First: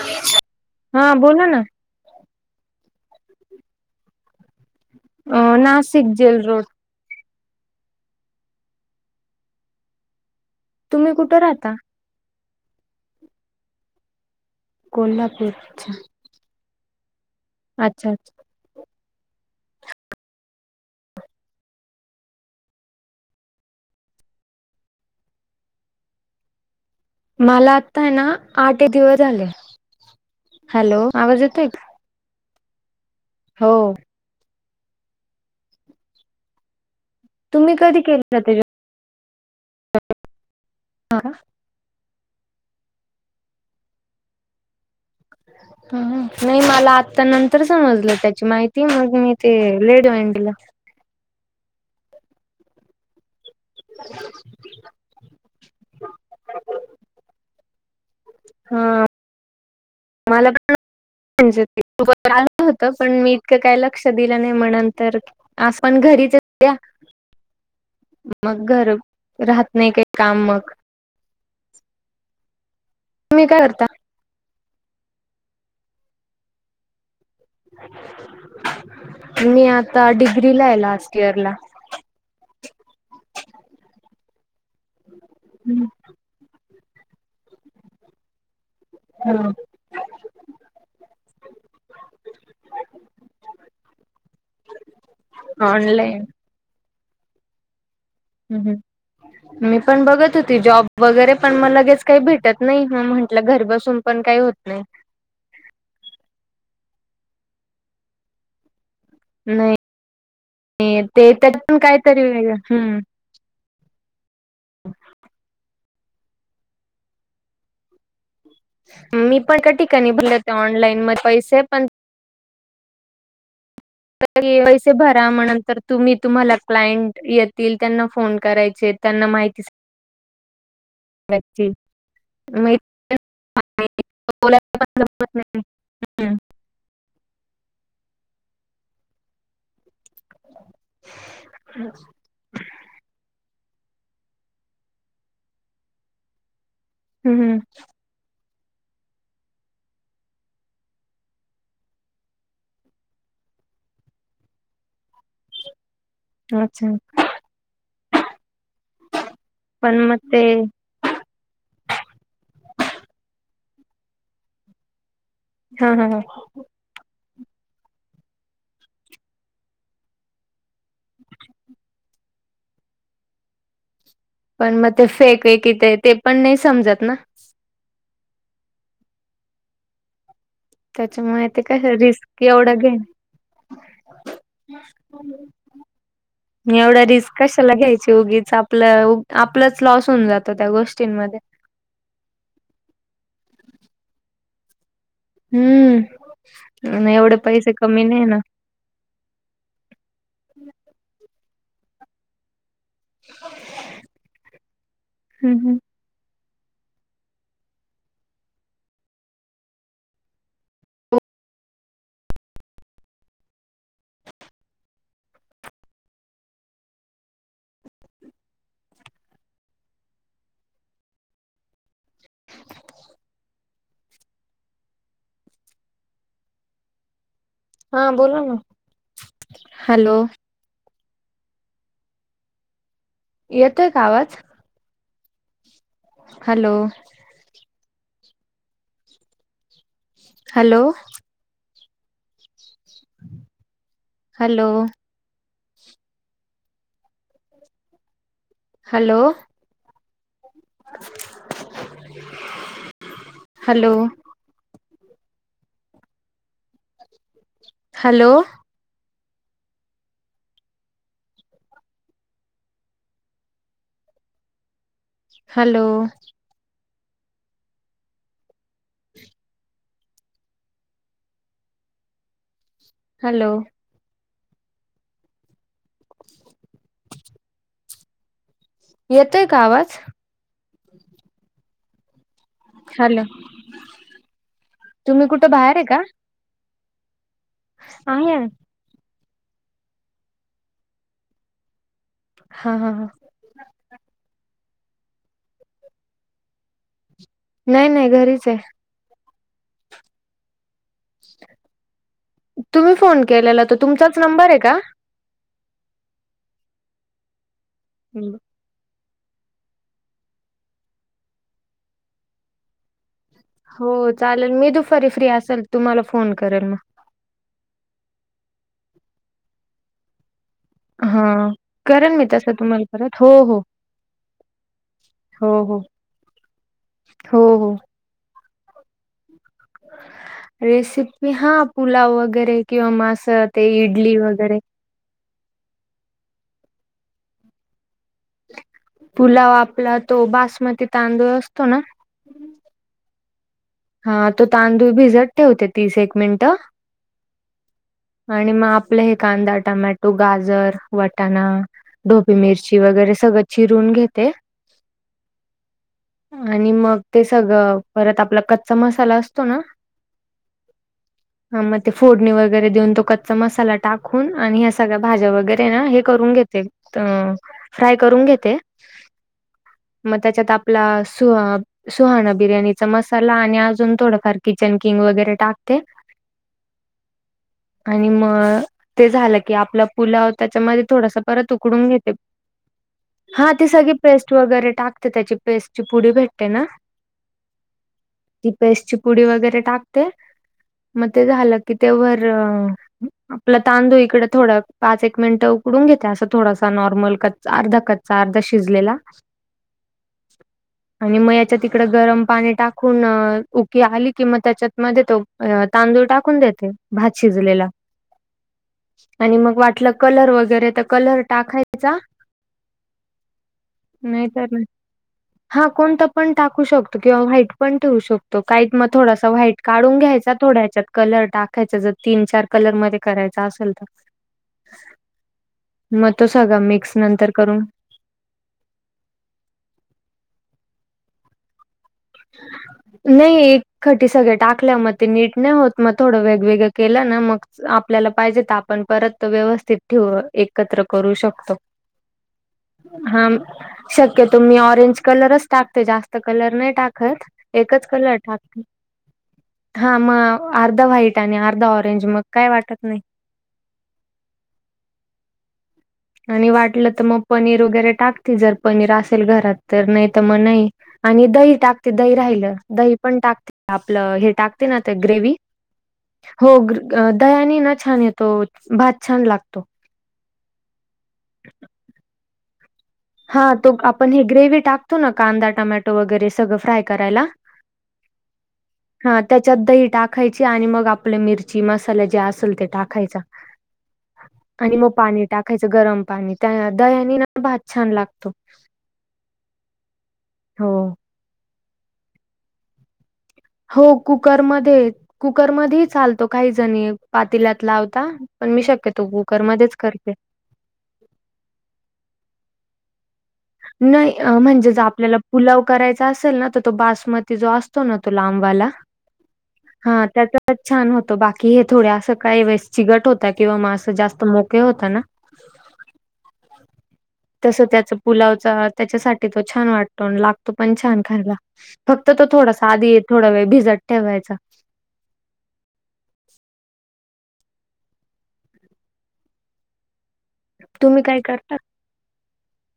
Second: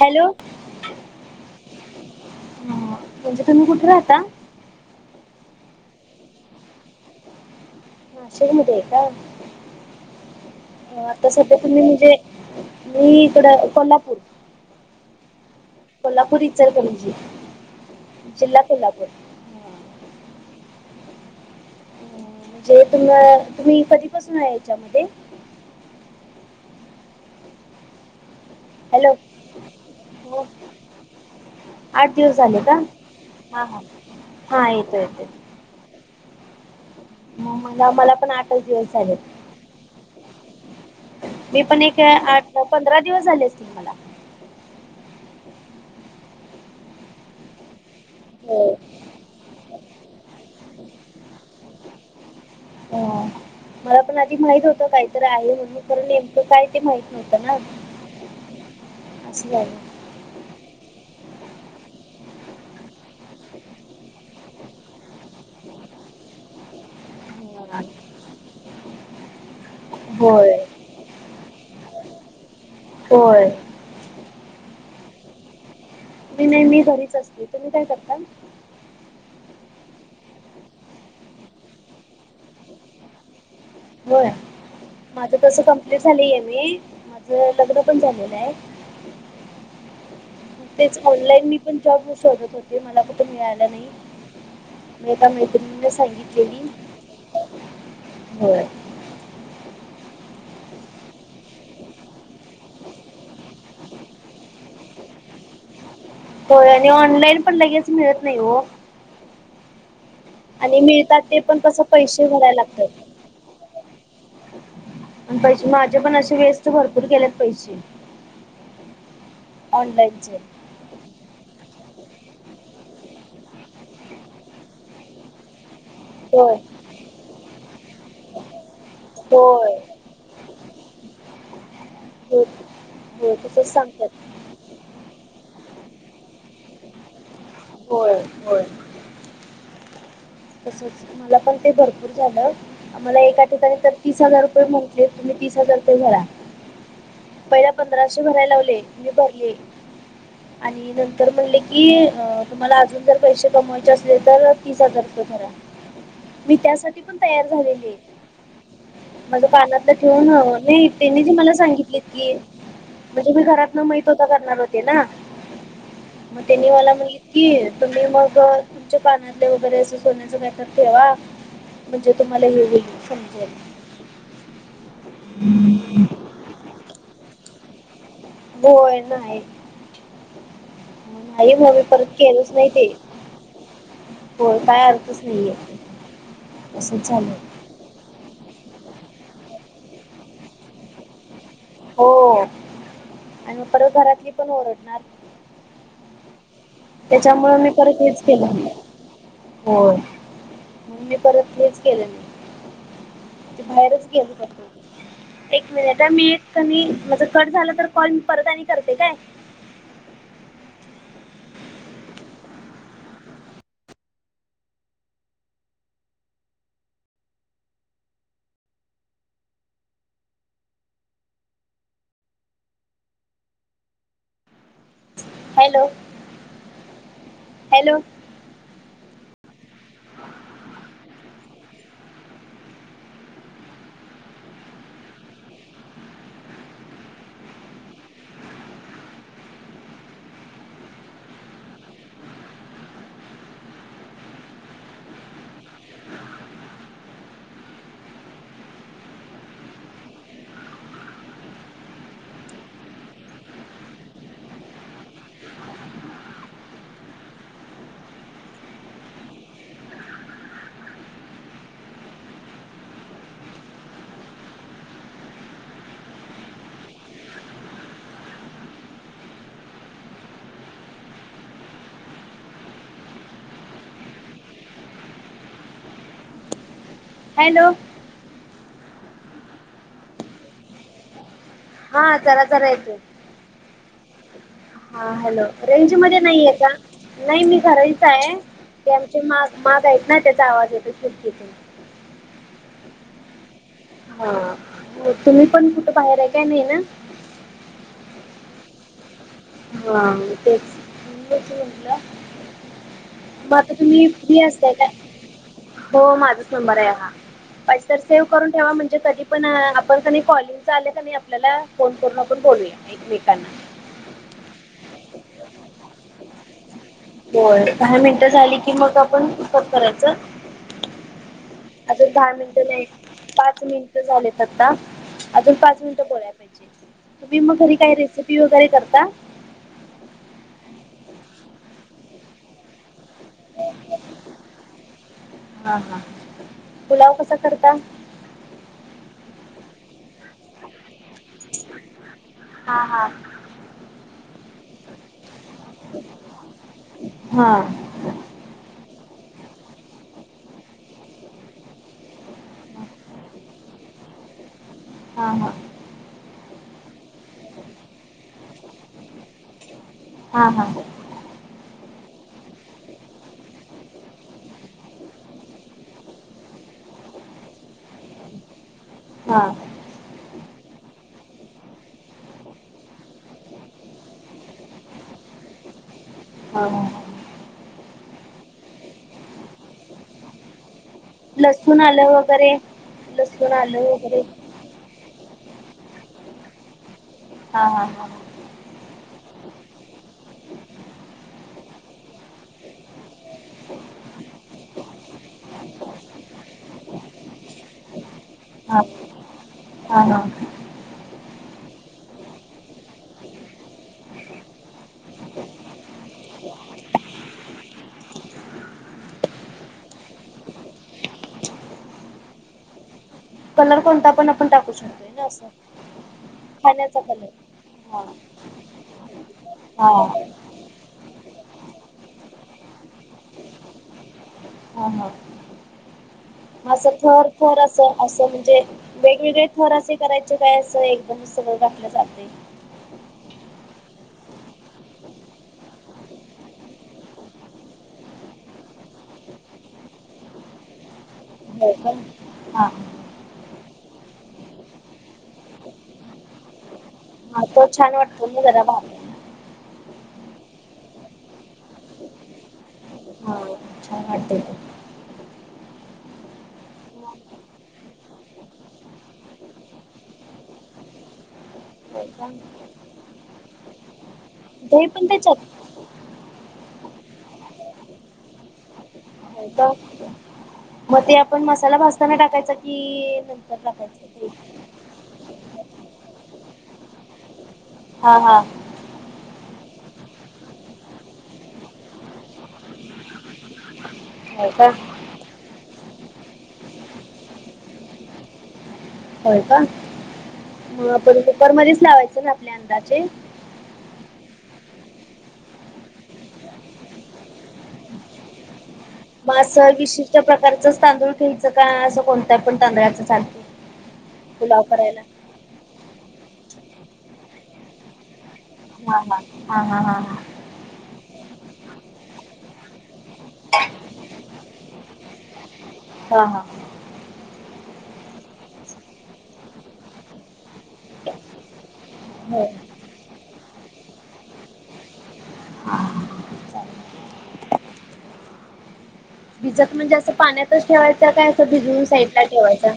Hello हा बोला ना म्हणजे तुम्ही कुठे राहता अ नाशिक जेल रोड नाशिकमध्येध्ये आहे का तुम्ही आता कुठे सध्या राहता? तुम्ही म्हणजे मी इकड कोल्हापूर कोल्हापूरच्या कोल्हापूर इचल करंजी अच्छा जिल्हा कोल्हापूर अं, म्हणजे तुम्हाला तुम्ही कधीपासून आहे याच्यामध्ये मला आत्ता आहे ना आठ हॅलो दिवस झाले हो, हॅलो आवाज येतोय आठ दिवस झाले का हां हो हां हां येतो येते म तुम्ही मला कधी मला पण केलं ते आठच दिवस झाले हा का हा, मी पण एक आठ पंधरा दिवस झाले असतील मला नाही मला आता नंतर समजलं त्याची हो माहिती मग मी ते लेट मईंडला हो मला पण आधी माहित होत काहीतरी आहे म्हणून तर नेमकं काय ते माहित नव्हतं ना हा असं झालं मला पण म्हणजे ते खर आलं होत पण मी इतकं काही लक्ष दिलं नाही म्हणंत आपण घरीच मग घर राहत नाही काही काम होय मग तुम्ही होय काय करता नाही मी घरीच असते तुम्ही काय करता मी आता डिग्री ला आहे लास्ट इयर ला हो माझं तस कमप्लीट झालं आहे मी माझ लग्न पण झालेलं आहे. हा. तेच ऑनलाईन मी पण जॉब शोधत होते मला कठ मिळाला नाही. मीहता मैत्रिणींना ऑनलाईन सांगितलेली होय हम् हम्. मी पण बघत होती जॉब वगैरे पण मग लगेच काही भेटत नाही मग म्हंटलं घर बसून पण काही होत नाही. हो आणि ऑनलाईन पण लगेच मिळत नाही हो. नाही ते त्यात पण कायतरी वेगं हम्. प पैसे माझे पण असे वेस्ट भरपूर केलेत पैसे मी पण का ठिकाणी ऑनलाईनचे भरल ते ऑनलाईन म पैसे पण पैसे भरा म्हणंतर. तुम्ही होय तुम्हाला क्लायंट येतील त्यांना फोन करायचे त्यांना माहिती होय हो हो तसंच [unintelligible] सांगतात [unintelligible] होय होय. तसच मला पण ते भरपूर झालं. आमला एका ठिकाणी तर तीस हजार रुपये म्हहिटले तुम्ही तीस हजार रुपये झाला. हम्म पहिला पंधराशे भरायला लावले मी भरले आणि नंतर म्हटले की तुम्हाला अजून जर पैसे कमवायचे असले तर तीस हजार घरा मी अच्छा त्यासाठी पण तयार झालेली आहे माझ पानात तर पण मग ठेवून ते नाही. त्यांनी ते मला सांगितलेत की म्हणजे मी घरात न माहित होता करणार. ना हा हा हा मग त्यांनीवाला म्हण. कि तुम्ही मग तुमच्या कानातले वगैरे सोन्याचा वेटर ठेवा म्हणजे तुम्हाला हे होईल समजेल. पण मग ते फेक वेक इथ ते पण नाही समजत ना. होय ना. त्याच्यामुळे नाही ते म मी काय परत रिस्क केलच नाही एवढं ते घे हो काय अर्थच नाहीे. एवढं रिस्क क घ्यायची उगीच आपलं आपलंच लॉस होऊन जातो त्या गोष्टींमध्ये हो आणि परत घरातली पण ओरडणार. हम्म एवढे त्याच्यामुळ मी पैसे परत कमी हेच नाही ना केलं. हो म मी परत हेच केलं ना. बाहेरच गेल एक हम्म मिनिट त्या मी एक कमी माझ कट झालं तर कॉल परत आणि करते काय [unintelligible] हॅलो. हॅलो हा बोला ना हॅलो. येतय का आवाज hello. Hello. Hello hello hello hello hello hello hello येतोय का आवाज, हा जरा तरा येतोय. ह हा हॅलो रेंज मध्ये नाहीये का नाही मी करायचं आहे. माग मागा येत ना त्याचा आवाज येतो शुर्कीत हा हा हा. हा तुम्ही पण कुठं बाहेर आहे काय नाही ना. नाही नाही घरीच आहे. हा तेच म्हटलं तुम्ही फोन मग केलेला आता तो तुम्ही तुमचाच फ्री नंबर आहे असताय का, हो माझाच नंबर आहे हाण सेव्ह करून ठेवा म्हणजे त, पण आपण कध कॉलिंग आले क आपल्याला फोन करून आपण बोलूया एकमेकांना, हो चालेल मी दु फारी फ्री असेल तुम्हाला फोन करेल मग, बर काही मिनटं झाली की मग आपण उतप करायचं. हां, आता करेन मी दहा तसं मिनिट नाही तुम्हाला परत. हो, पाच हो. मिनिट झालेत आता, अजून हो, हो. पाच मिनिटं बोलाय पाहिजे तुम्ही हो, मग घरी हो. काय रेसिपी वगैरे करता. रेसिपी हा पुलाव वगैरे किंवा मास ते इडली वगैरे, हा हा पुलाव कसा करता. पु पुलाव आपला तो बासमती तांदूळ असतो ना, हा हा. हा तो तांदूळ भिजत ठेवते तीस एक मिनिट. हा आणि मग आपलं हे कांदा टमॅटो गाजर वटाणा, ढोपी मिरची वगैरे सगळं चिरून घेते. हा हा आणि मग ते सगळं परत आपला कच्चा मसाला असतो ना. हा हा हा मग ते फोडणी वगैरे देऊन तो कच्चा मसाला टाकून आणि ह्या सगळ्या भाज्या वगैरे ना हे ून घेते फ्राय करून घेते हा मग त्याच्यात आपला सुहा सुहाणा बिर्याणीचा मसाला, आणि अजून थोडंफार किचन किंग वगैरे टाकते. हो आणि मग ते झालं की आपला पुलाव त्याच्यामध्ये थोडासा, लसूण उकडून घ आलं वगैरे हा लसूण सग आलं वगैरे पेस्ट वगर टाकते. तर त्याची पेस्ट ची पुडी भेटते ना. हा हा हा ती पेस्टची पुडी वगैरे टाकते मग ते झालं की ते व, आपला तांदूळ इकडे थोडं पाच एक मिनट उकडून घेते असं थोडासा नॉर्मल कच् अर्धा कचा, अर्धा हा शिजलेला हा हा आणि मग याच्या तिकड गरम पाणी टाक, खून उकी आली कि मग त्याच्यात मध्ये तो तांदूळ टाकून देते भात शिजलेला, ह आणि मग वाटलं कलर वगैरे तर कलर टाकायचा ‌ कलर कोणता नाही पण आपण तर टाकू शकतोय ना असं हा कोणत पण टाकू शकतो खाण्याचा कलर किंवाट पण ण ठे हा शकतो काही मग थोडासा व्हाईट हा काढून घ्यायचा तोडायच्यात कलर टाकायचा जर तीन चार कलर मध्ये करायचा असेल तर हा हा मग तो सगळा असं मिक्स थर नंतर करून थर असं असं म्हणजे, वेगवेगळे थर असे करायचे काय असं एकदम सगळं घाकलं जाते नाही एक खटी सगळे टाकल्या मग ते नीट नाही होत मग थोडं वेगवेगळं केलं ना मग आपल्याला पाहिजे तर आपण परत व्यवस्थित ठेव एकत्र करू शकतो हा हा शक्य तुम्ही ऑरेंज कलरच टाकत जास्त कलर नाही टाकत हा तो एकच छान कलर वाटतो ना टाकते जरा भाताला. हा मग अर्धा व्हाईट आणि अर्धा ऑरेंज मग काय वाटत नाही वाट आणि वाटलं तर मग पनीर वगैरे टाकते जर पनीर असेल घरात तर नाही तर मग नाही. आणि दही टाकते होय दही का? राहिलं दही पण टाकते आपलं हे. टाकते ना दही पण ग्रे त्याच्यात? हो दयानी छ य. तो भात छान हो लागतो. का? मग ते आपण मसाला भजताना टाकायचा कि. हा तो आपण हे ग्रेव् टाकतो ना कांदा टमॅटो वगैरे सगळं फ्राय करायला. हा हा. हा त्याच्यात दही टाकायची आणि मग आपल्या मिरची मसाला जे असेल ते टाकायचा. [inaudible] का? आणि मग पाणी टाकायचं गरम पाणी त्या दयानी ना भात छान लागतो. होय का हो. आपण कुकर मध्येच लावायचं ना आपल्या अंदाचे. हो कुकरमध्येध्ये कुकरमध्येध्येही चालतो काही जणी पातीलात लावता. पण मी शक्यतो कुकरमध्येध्येच करते. खरच तांदूळ ख्यायचं काय असं कोणत पण तांदळाचं ख. नाही म्हणजेच आपल्याला. पुलाव करायचा असेल ना तर तो बासमती जो असतो ना तो लांबाला. हा हा हा हा हा हा. तरच छान होतं बाकी हे थोड असं काही वेळेस चिगट होत किंवा मा असं जास्त मोके होतं ना. हा हा. तस त्याच पुलावचा त्याच्यासाठी तो छान वाटतो लागतो पण छान खायला. फक्त तो हो थोडा साधी थोडा वेळ भिजत ठेवायचा. हा भिजत म्हणजे असं पाण्यातच ठेवायच तुम्ही काय अस करता? भिजून साईडला ठेवायचा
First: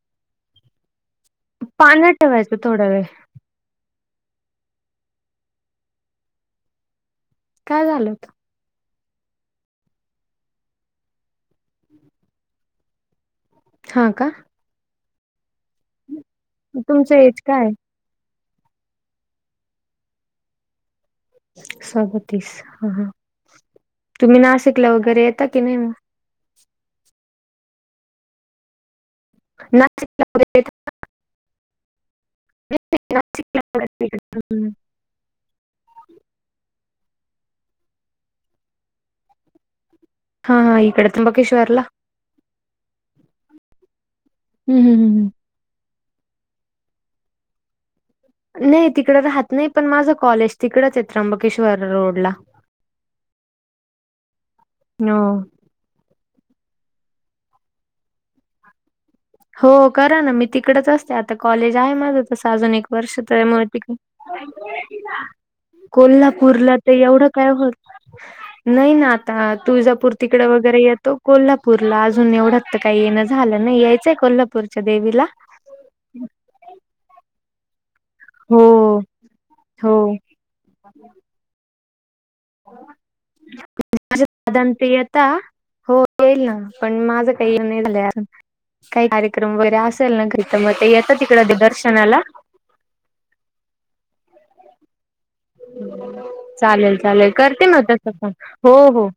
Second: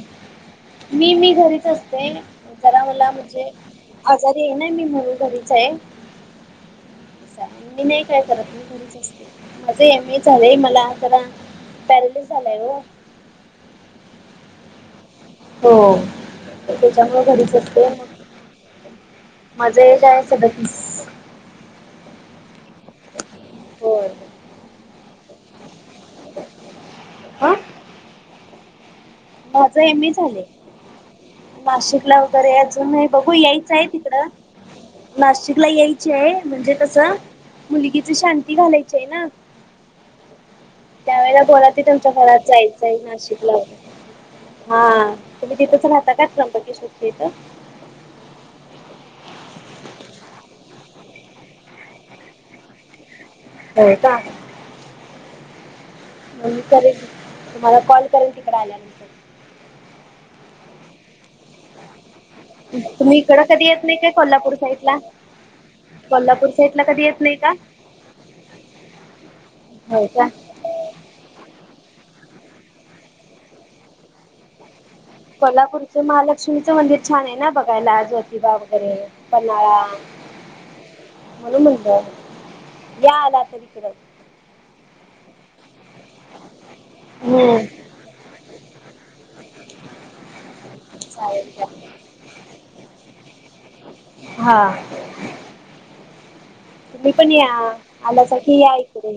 मी मी. घरीच असते पाण्यात ठेवायचं जरा थोडा वेळ. मला म्हणजे आजारी ये नाही मी म्हणून घरीच आहे. मी नाही झालं काय होत? करलती तु. माझं एम ए झालंय मला जरा पॅरेलस झालाय ग. हां का. हो तुमचं त्याच्यामु एज घरीच काय आहे? असत म. मजा जायच बकी. सगतीस ह ह होय तुम्ही नाशिकला वगैरे येता की नाही मग. हा माझ एम ए नाशिकला झाले वगैरे येता नाशिक लावकरे की अजून. नाही? बघू यायचं आहे तिकडं. नाशिकला नाशिकला यायची आहे म्हणजे कसं मुलगीची शांती घालायची आहे ना. हाा. त्यावेेळे बोला तुमच्या घरात जायचं आहे नाशिकला हम्म हम्म हा. हम्म. तुम्ही तथच राहता काात्रमप किशोती इथं. नाही तिकडं राहत नाही पण माझं कॉलेज तिकडंच आहे त्र्यंबकेश्वर रोड ला. हो का. नऊ. मगी करेल तुम्हाला कॉल करेल तिकडे आल्यानंतर. हो करा ना मी तिकडेच असते आता कॉलेज आहे माझं. तसं अजून एक तुम्ही वर्ष इकडं तरमुळे. कधी येत नाही काय कोल्हापूर साईडला कोल्हापूर कोल्हापूरला साईडला तर कधी येत एवढं नाही काय का होत नाही ना आता होय तुळजापूर का तिकडे. वगैरे येतो कोल्हापूरला अजून एवढा तर काही येणं झालं नाही यायचंय कोल्हापूरच्या देवीला. कोल्हापूरचं महालक्ष्मीचं मंदिर छान आहे ना बघायला आज. दिवा वगैरे हो. पन्हाळा हो म्हणून म्हणत. या ना आ सिकर. माझ साधणपियता हो येईल ना पण माझं काही हम्म नाही झालं. काही कार्यक्रम वगैरे असेल ना तर मग ते येतं चालेल तिकड चालेल दर्शनाला. हा. चालेल तुम्ही चालेल पण या करते ना तस फन आलासा की या हो हो. इकडे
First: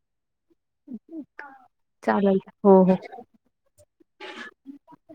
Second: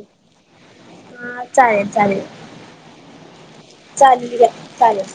हा चालेल चालेल हो हो चालेल चालेल